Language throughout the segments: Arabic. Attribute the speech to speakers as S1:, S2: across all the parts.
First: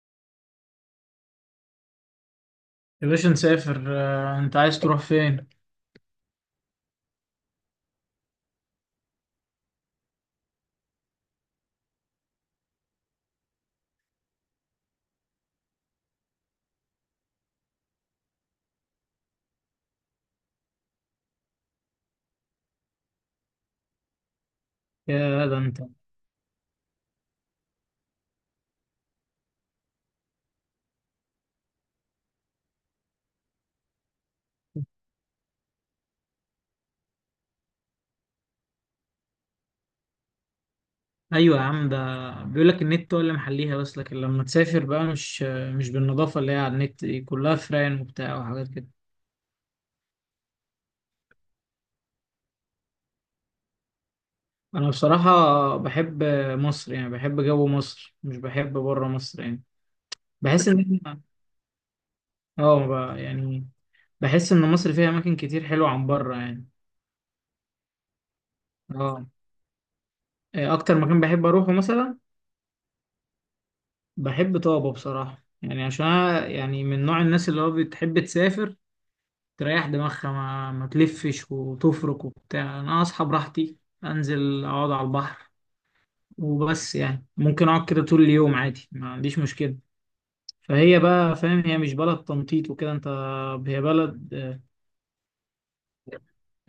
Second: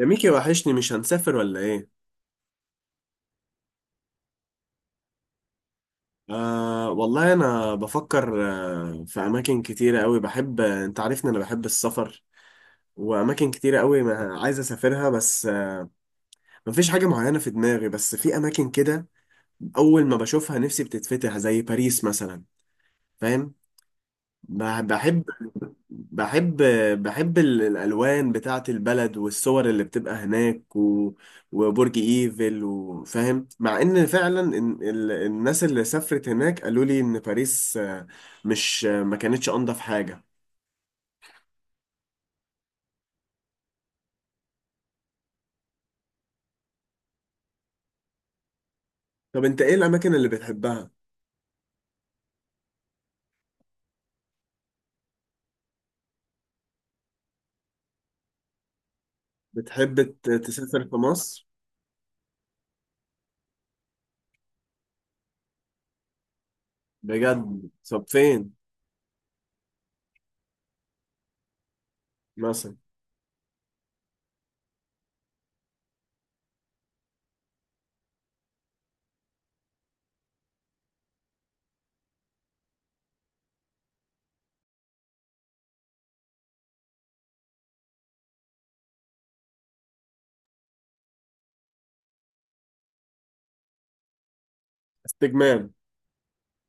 S1: يا ميكي وحشني مش هنسافر ولا ايه؟
S2: يا باشا نسافر، انت عايز تروح فين؟
S1: آه والله انا بفكر. في اماكن كتيرة قوي بحب، انت عارفني انا بحب السفر، واماكن كتيرة قوي ما عايز اسافرها. بس آه مفيش حاجة معينة في دماغي، بس في اماكن كده اول ما بشوفها نفسي بتتفتح، زي باريس مثلا. فاهم؟ بحب.
S2: يا ده انت.
S1: بحب بحب الألوان بتاعة البلد والصور اللي بتبقى هناك، و... وبرج إيفل، وفاهم. مع إن فعلا الناس اللي سافرت هناك قالوا لي إن باريس مش ما كانتش أنضف حاجة.
S2: ايوه يا عم ده، بيقول لك النت هو اللي محليها، بس لكن لما تسافر بقى مش بالنظافه اللي هي على النت دي، كلها فران وبتاع وحاجات كده.
S1: طب أنت إيه الأماكن اللي بتحبها؟
S2: انا بصراحة بحب مصر، يعني بحب جو مصر، مش بحب بره مصر يعني.
S1: بتحب
S2: بحس
S1: تسافر
S2: ان
S1: في
S2: إحنا-
S1: مصر؟
S2: اه، يعني بحس ان مصر فيها اماكن كتير حلوة عن بره يعني.
S1: بجد طب فين
S2: اه، إيه اكتر مكان بحب اروحه مثلا؟
S1: مثلا؟
S2: بحب طابة بصراحة، يعني عشان أنا يعني من نوع الناس اللي هو بتحب تسافر تريح دماغها، ما تلفش وتفرك وبتاع. انا اصحى براحتي، انزل اقعد على البحر وبس، يعني ممكن اقعد كده طول اليوم عادي، ما عنديش مشكلة. فهي بقى فاهم، هي مش بلد تنطيط وكده انت. هي بلد
S1: استجمام.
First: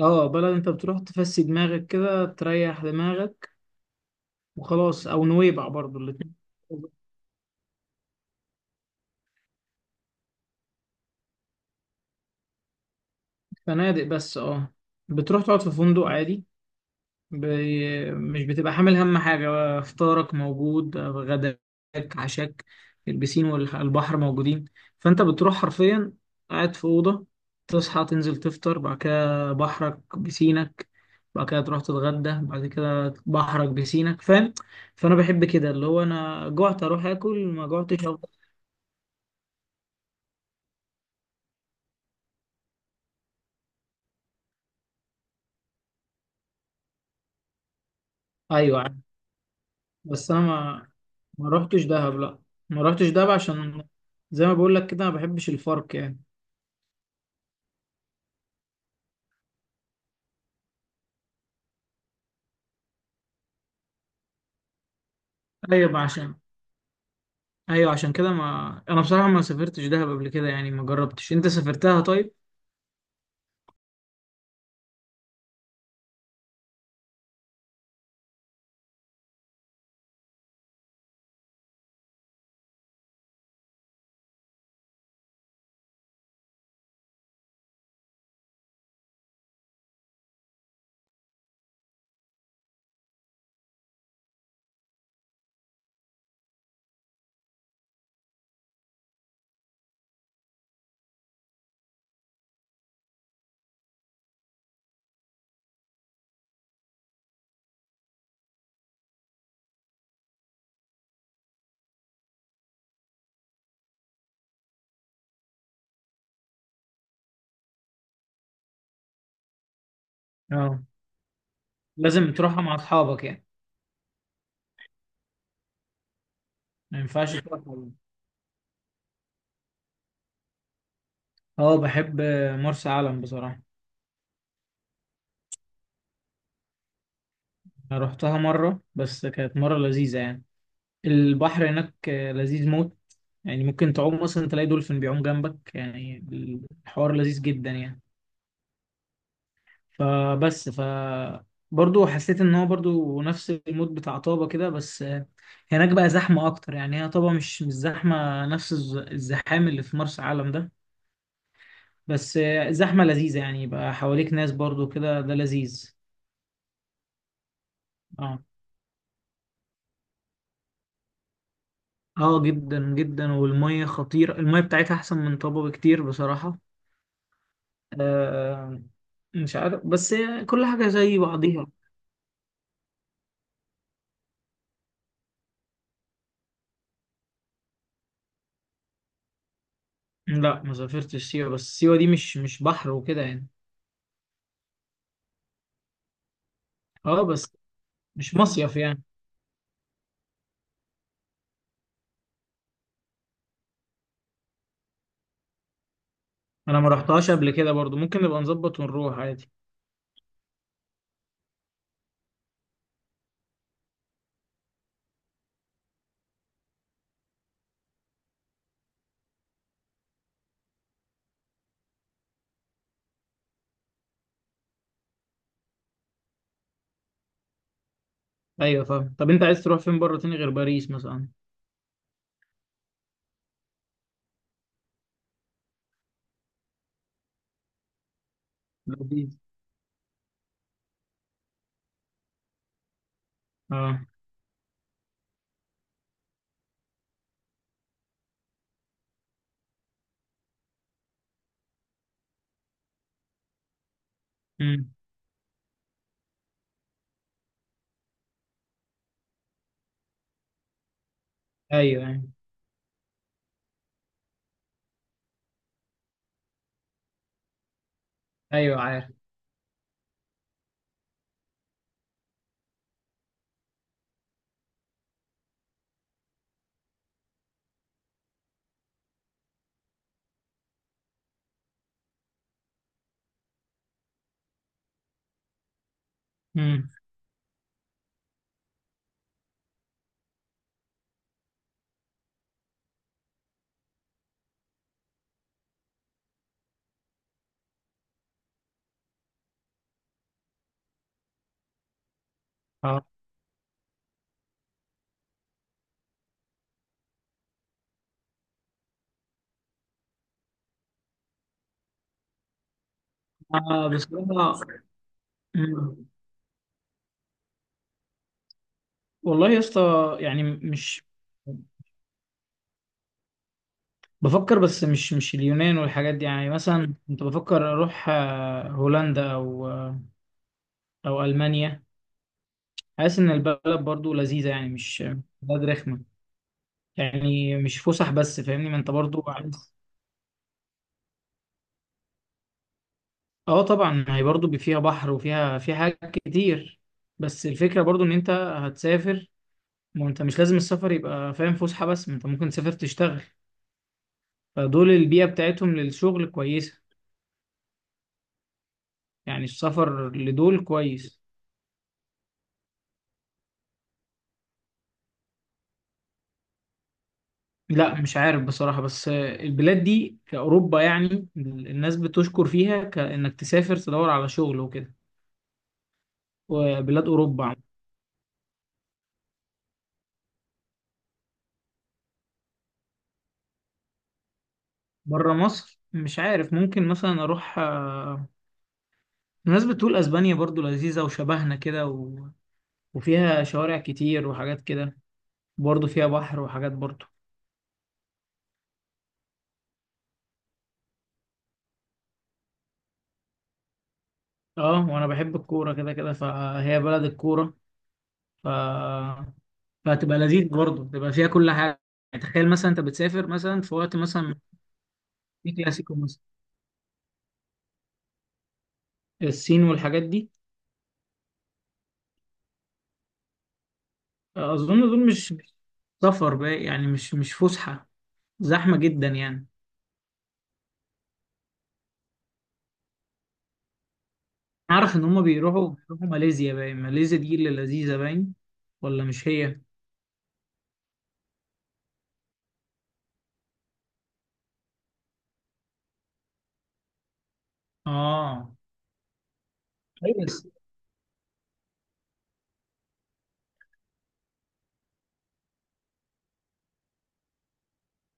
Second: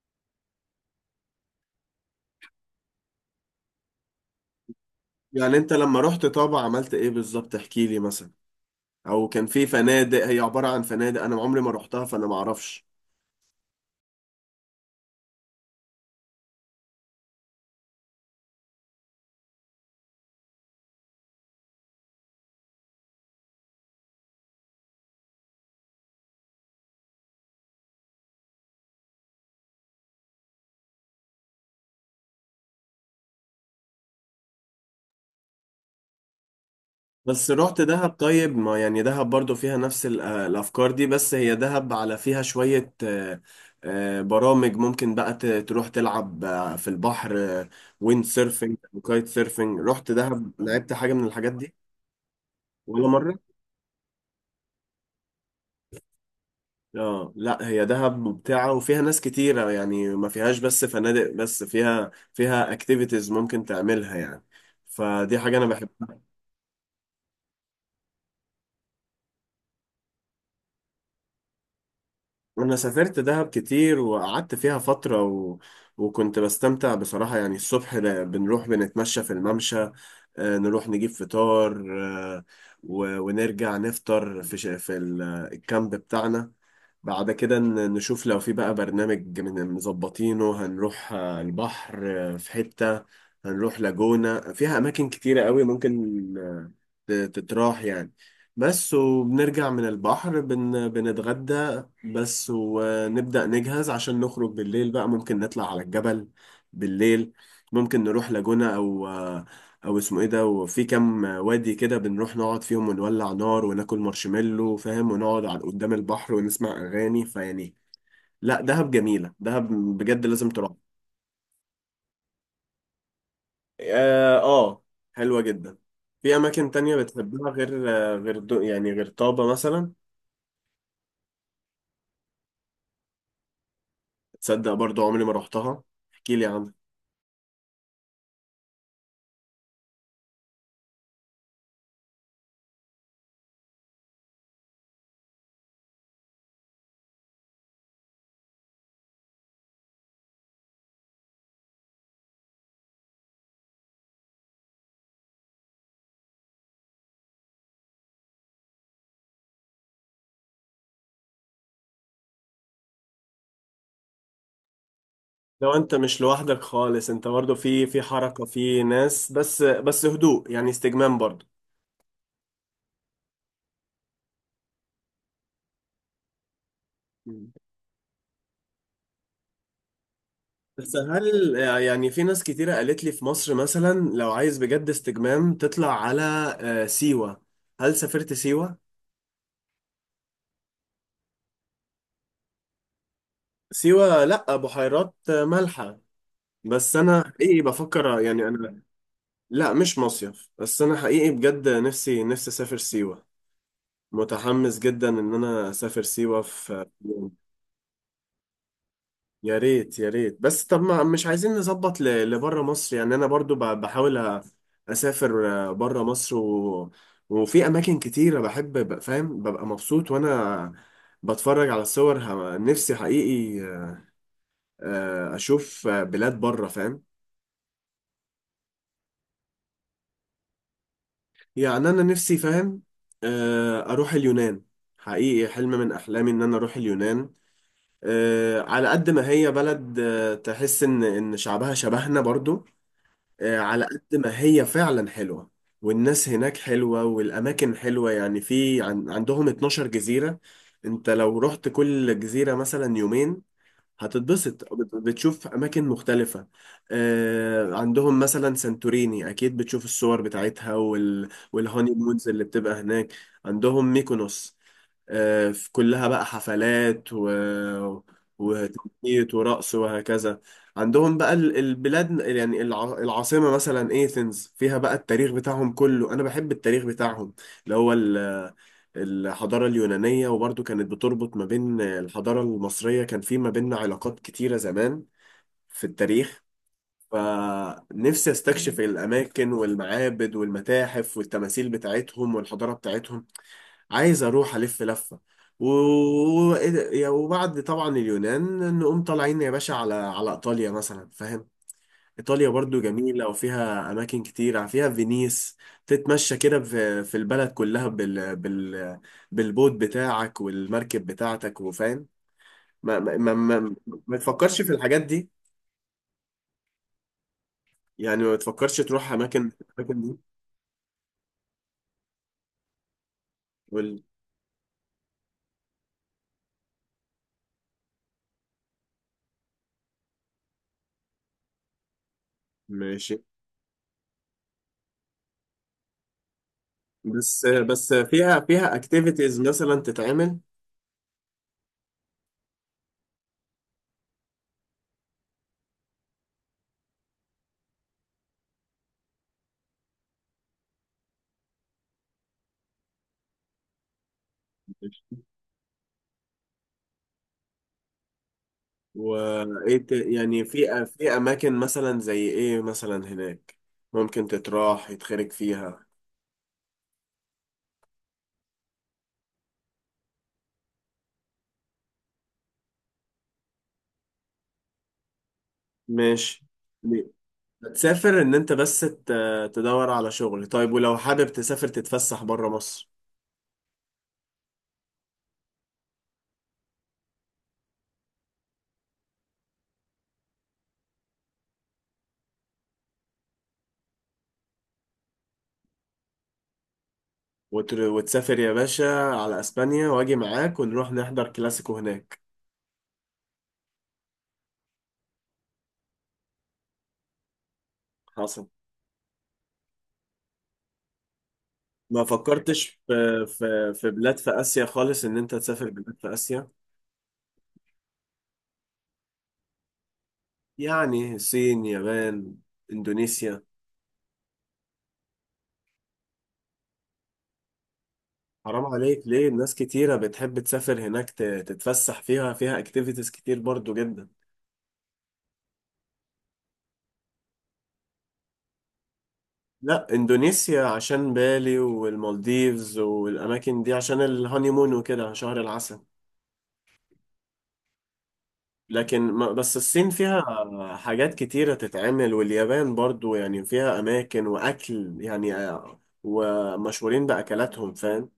S2: اه آه، بلد انت بتروح تفسي دماغك كده، تريح دماغك وخلاص. او
S1: يعني
S2: نويبع
S1: أنت
S2: برضو،
S1: لما رحت
S2: الاتنين
S1: طابة عملت إيه بالظبط؟ احكي لي مثلا، أو كان في فنادق؟ هي عبارة عن فنادق أنا عمري ما رحتها، فأنا ما أعرفش.
S2: فنادق بس. اه بتروح تقعد في فندق عادي، مش بتبقى حامل هم حاجة، فطارك موجود، غداك، عشاك، البسين والبحر موجودين. فأنت بتروح حرفيا قاعد في أوضة، تصحى تنزل تفطر، بعد كده بحرك بسينك، بعد كده تروح تتغدى، بعد كده بحرك بسينك فاهم. فأنا بحب كده، اللي هو أنا جوعت أروح آكل،
S1: بس
S2: ما
S1: رحت
S2: جوعتش
S1: دهب؟
S2: أفضل.
S1: طيب ما يعني دهب برضو فيها نفس الأفكار دي، بس هي دهب على فيها شوية برامج. ممكن بقى تروح تلعب في البحر ويند سيرفينج
S2: أيوة عارف.
S1: وكايت سيرفينج. رحت
S2: بس أنا
S1: دهب
S2: ما
S1: لعبت حاجة من
S2: ما
S1: الحاجات دي
S2: رحتش دهب، لأ، ما
S1: ولا
S2: رحتش دهب،
S1: مرة؟
S2: عشان زي ما بقول لك كده، ما بحبش الفرق يعني.
S1: اه لا، هي دهب ممتعة وفيها ناس كتيرة، يعني ما فيهاش بس فنادق، بس فيها اكتيفيتيز ممكن تعملها يعني، فدي حاجة أنا
S2: أيوة
S1: بحبها.
S2: عشان ايوه عشان كده، ما انا بصراحه ما سافرتش دهب قبل كده، يعني ما جربتش. انت سافرتها طيب؟
S1: انا سافرت دهب كتير وقعدت فيها فترة و... وكنت بستمتع بصراحة. يعني الصبح بنروح بنتمشى في الممشى، نروح نجيب فطار، آه، و... ونرجع نفطر في الكامب بتاعنا. بعد كده نشوف لو في بقى برنامج من مظبطينه هنروح البحر. في حتة هنروح لاجونا، فيها أماكن كتيرة قوي ممكن تتراح يعني. بس وبنرجع من البحر بنتغدى بس، ونبدأ نجهز عشان نخرج بالليل. بقى ممكن نطلع على الجبل بالليل، ممكن نروح لاجونة أو أو اسمه إيه ده، وفي كام وادي كده بنروح نقعد فيهم ونولع نار وناكل مارشميلو فاهم، ونقعد على قدام البحر ونسمع أغاني، فيعني لا دهب جميلة، دهب بجد لازم تروح.
S2: اه، لازم تروحها مع اصحابك يعني،
S1: آه, آه حلوة جدا. في أماكن تانية
S2: ما ينفعش
S1: بتحبها
S2: تروح
S1: غير
S2: لوحدك.
S1: يعني غير طابة مثلا؟
S2: اه، بحب مرسى علم بصراحه.
S1: تصدق برضو عمري ما روحتها، احكي لي عنها.
S2: انا رحتها مره بس، كانت مره لذيذه يعني. البحر هناك لذيذ موت، يعني ممكن تعوم مثلا تلاقي دولفين بيعوم جنبك يعني. الحوار لذيذ جدا يعني. فبس برضه حسيت ان هو برضه نفس المود بتاع طابة كده، بس هناك بقى زحمة اكتر. يعني هي طابة مش زحمة نفس الزحام اللي في مرسى علم ده، بس زحمة لذيذة يعني، يبقى حواليك ناس برضه كده، ده
S1: لو انت
S2: لذيذ.
S1: مش لوحدك خالص انت برضو في في
S2: اه،
S1: حركة، في ناس، بس هدوء، يعني استجمام برضو.
S2: اه، جدا جدا، والمية خطيرة، المية بتاعتها احسن من طابة بكتير بصراحة.
S1: مم.
S2: آه مش عارف، بس كل حاجة
S1: بس
S2: زي
S1: هل
S2: بعضيها.
S1: يعني في ناس كتيرة قالت لي في مصر مثلا لو عايز بجد استجمام تطلع على سيوة. هل سافرت سيوة؟
S2: لا، ما سافرتش سيوة، بس سيوة دي مش بحر وكده يعني.
S1: سيوة لأ بحيرات مالحة. بس
S2: اه،
S1: أنا
S2: بس
S1: حقيقي بفكر
S2: مش
S1: يعني
S2: مصيف
S1: أنا،
S2: يعني.
S1: لأ مش مصيف، بس أنا حقيقي بجد نفسي نفسي أسافر سيوة. متحمس جدا إن أنا أسافر سيوة
S2: انا
S1: في،
S2: ما رحتهاش قبل كده برضو، ممكن نبقى نظبط ونروح عادي.
S1: يا ريت يا ريت. بس طب ما مش عايزين نظبط لبره مصر يعني، انا برضو بحاول اسافر بره مصر، و... وفي اماكن كتيره بحب فاهم، ببقى مبسوط وانا بتفرج على الصور. نفسي حقيقي اشوف بلاد بره فاهم.
S2: ايوه فاهم، طب انت عايز تروح فين بره تاني غير باريس مثلا؟
S1: يعني انا نفسي فاهم اروح اليونان، حقيقي حلم من احلامي ان انا اروح اليونان. على قد ما
S2: لذيذ.
S1: هي بلد تحس ان شعبها شبهنا برضو، على
S2: اه.
S1: قد ما هي فعلا حلوة. والناس هناك حلوة والأماكن حلوة، يعني في عن عندهم 12 جزيرة. انت لو رحت كل جزيرة مثلا يومين هتتبسط،
S2: امم.
S1: بتشوف أماكن مختلفة. عندهم مثلا سانتوريني، أكيد بتشوف الصور بتاعتها، والهوني
S2: ايوه، ايوه.
S1: مونز اللي بتبقى هناك. عندهم ميكونوس، في كلها بقى حفلات و...
S2: ايوه عارف.
S1: وتنطيط ورقص وهكذا. عندهم بقى البلاد، يعني العاصمة مثلا ايثنز فيها بقى التاريخ بتاعهم كله، أنا بحب التاريخ بتاعهم، اللي هو الحضارة اليونانية. وبرضو كانت بتربط ما بين الحضارة المصرية، كان في ما بيننا علاقات كتيرة زمان في التاريخ.
S2: امم.
S1: فنفسي استكشف الأماكن والمعابد والمتاحف والتماثيل بتاعتهم والحضارة بتاعتهم، عايز أروح ألف لفة. و... و- وبعد طبعا اليونان نقوم طالعين يا باشا على على إيطاليا مثلا فاهم. إيطاليا برضو
S2: اه،
S1: جميلة وفيها أماكن كتير، فيها فينيس، تتمشى كده في في البلد كلها بالبوت بتاعك والمركب بتاعتك وفاهم. ما ما ما, ما, ما
S2: بصراحه.
S1: تفكرش في الحاجات دي،
S2: مم.
S1: يعني ما تفكرش تروح
S2: والله يا
S1: الأماكن
S2: اسطى،
S1: دي.
S2: يعني مش
S1: وال-
S2: بفكر، بس مش اليونان والحاجات دي. يعني مثلا كنت بفكر اروح هولندا او المانيا.
S1: ماشي.
S2: حاسس ان البلد برضو لذيذه، يعني مش بلد رخمه،
S1: بس
S2: يعني مش
S1: بس
S2: فسح
S1: فيها
S2: بس فاهمني، ما انت برضو
S1: اكتيفيتيز
S2: عايز.
S1: مثلا تتعمل.
S2: اه طبعا، ما هي برضه فيها بحر، وفيها في حاجات كتير. بس الفكرة برضه ان انت هتسافر، ما انت مش لازم السفر يبقى فاهم فسحة بس، ما انت ممكن تسافر تشتغل، فدول البيئة بتاعتهم للشغل كويسة. يعني
S1: وايه
S2: السفر
S1: يعني
S2: لدول
S1: في في
S2: كويس.
S1: اماكن مثلا زي ايه مثلا هناك ممكن تتراح يتخرج فيها؟
S2: لا مش عارف بصراحة، بس البلاد دي في أوروبا يعني، الناس بتشكر فيها كأنك تسافر تدور على شغل وكده،
S1: ماشي.
S2: وبلاد أوروبا عم.
S1: تسافر ان انت بس تدور على شغل. طيب ولو حابب تسافر تتفسح بره مصر،
S2: بره مصر مش عارف، ممكن مثلا أروح. الناس بتقول اسبانيا برضو لذيذة وشبهنا كده، وفيها شوارع كتير وحاجات كده، برضه فيها بحر وحاجات برضه.
S1: وتسافر يا باشا على اسبانيا واجي معاك ونروح نحضر كلاسيكو هناك.
S2: اه، وانا بحب الكورة كده كده، فهي بلد الكورة. ف...
S1: حصل.
S2: فهتبقى لذيذ برضه، تبقى فيها كل حاجة.
S1: ما
S2: يعني تخيل مثلا
S1: فكرتش
S2: انت
S1: في
S2: بتسافر مثلا في وقت
S1: بلاد في
S2: مثلا
S1: اسيا خالص؟ ان انت
S2: في
S1: تسافر
S2: كلاسيكو
S1: بلاد في
S2: مثلا.
S1: اسيا،
S2: الصين والحاجات دي،
S1: يعني الصين، يابان، اندونيسيا.
S2: اظن دول مش سفر بقى، يعني مش فسحة،
S1: حرام
S2: زحمة
S1: عليك
S2: جدا
S1: ليه؟
S2: يعني.
S1: الناس كتيرة بتحب تسافر هناك، تتفسح فيها، فيها اكتيفيتيز كتير برضو جدا.
S2: اعرف ان هما بيروحوا ماليزيا، باين ماليزيا دي اللي لذيذة، باين، ولا مش هي؟
S1: لا اندونيسيا عشان بالي والمالديفز والاماكن دي عشان الهانيمون وكده شهر العسل.
S2: اه،
S1: لكن ما بس الصين فيها
S2: أيوة.
S1: حاجات كتيرة تتعمل، واليابان برضو يعني فيها اماكن واكل، يعني ومشهورين باكلاتهم فاهم.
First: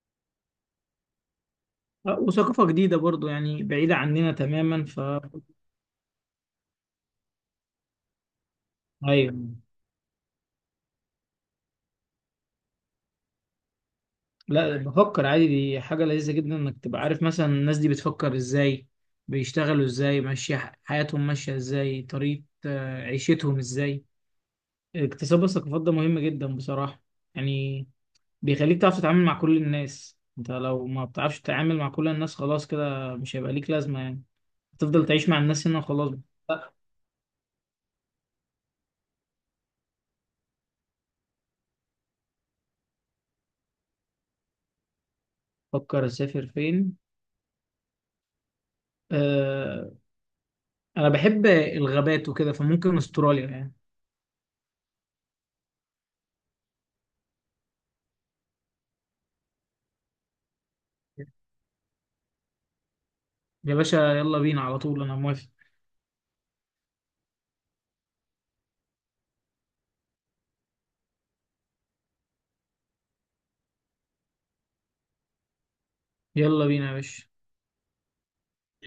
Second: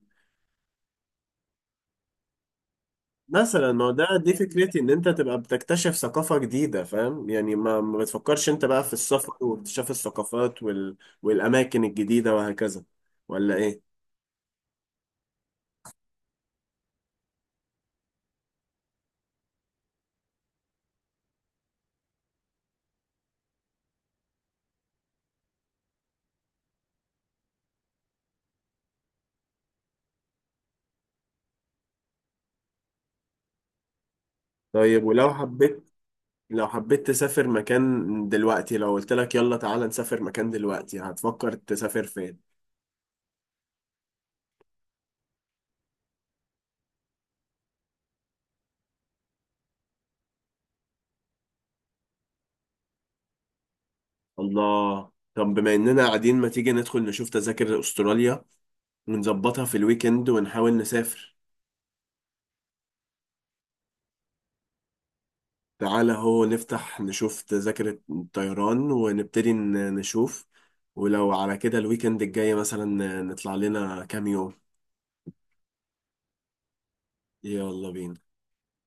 S2: وثقافة جديدة برضو، يعني
S1: مثلا ما هو
S2: بعيدة
S1: ده
S2: عننا
S1: دي فكرتي،
S2: تماما.
S1: ان انت تبقى بتكتشف ثقافة جديدة فاهم. يعني ما ما بتفكرش انت بقى في السفر
S2: ايوه،
S1: واكتشاف الثقافات والاماكن الجديدة وهكذا، ولا ايه؟
S2: لا بفكر عادي، دي حاجة لذيذة جدا، انك تبقى عارف مثلا الناس دي بتفكر ازاي، بيشتغلوا ازاي، ماشية حياتهم ماشية ازاي، طريقة عيشتهم ازاي. اكتساب الثقافات ده مهم جدا بصراحة. يعني بيخليك تعرف تتعامل مع كل الناس، انت لو ما بتعرفش تتعامل مع كل الناس خلاص كده مش هيبقى ليك لازمة يعني.
S1: طيب
S2: تفضل تعيش
S1: ولو
S2: مع الناس هنا
S1: حبيت،
S2: وخلاص
S1: لو
S2: بقى.
S1: حبيت تسافر مكان دلوقتي، لو قلت لك يلا تعالى نسافر مكان دلوقتي هتفكر تسافر فين؟
S2: فكر اسافر فين، آه، انا بحب الغابات وكده، فممكن استراليا يعني.
S1: الله. طب بما اننا قاعدين ما تيجي ندخل نشوف تذاكر استراليا ونظبطها في الويكند ونحاول نسافر.
S2: يا باشا يلا بينا على طول، انا موافق.
S1: تعالى هو نفتح نشوف تذاكر الطيران ونبتدي نشوف، ولو على كده الويكند الجاي مثلا نطلع لنا كام يوم.
S2: يلا بينا يا باشا.
S1: يلا بينا.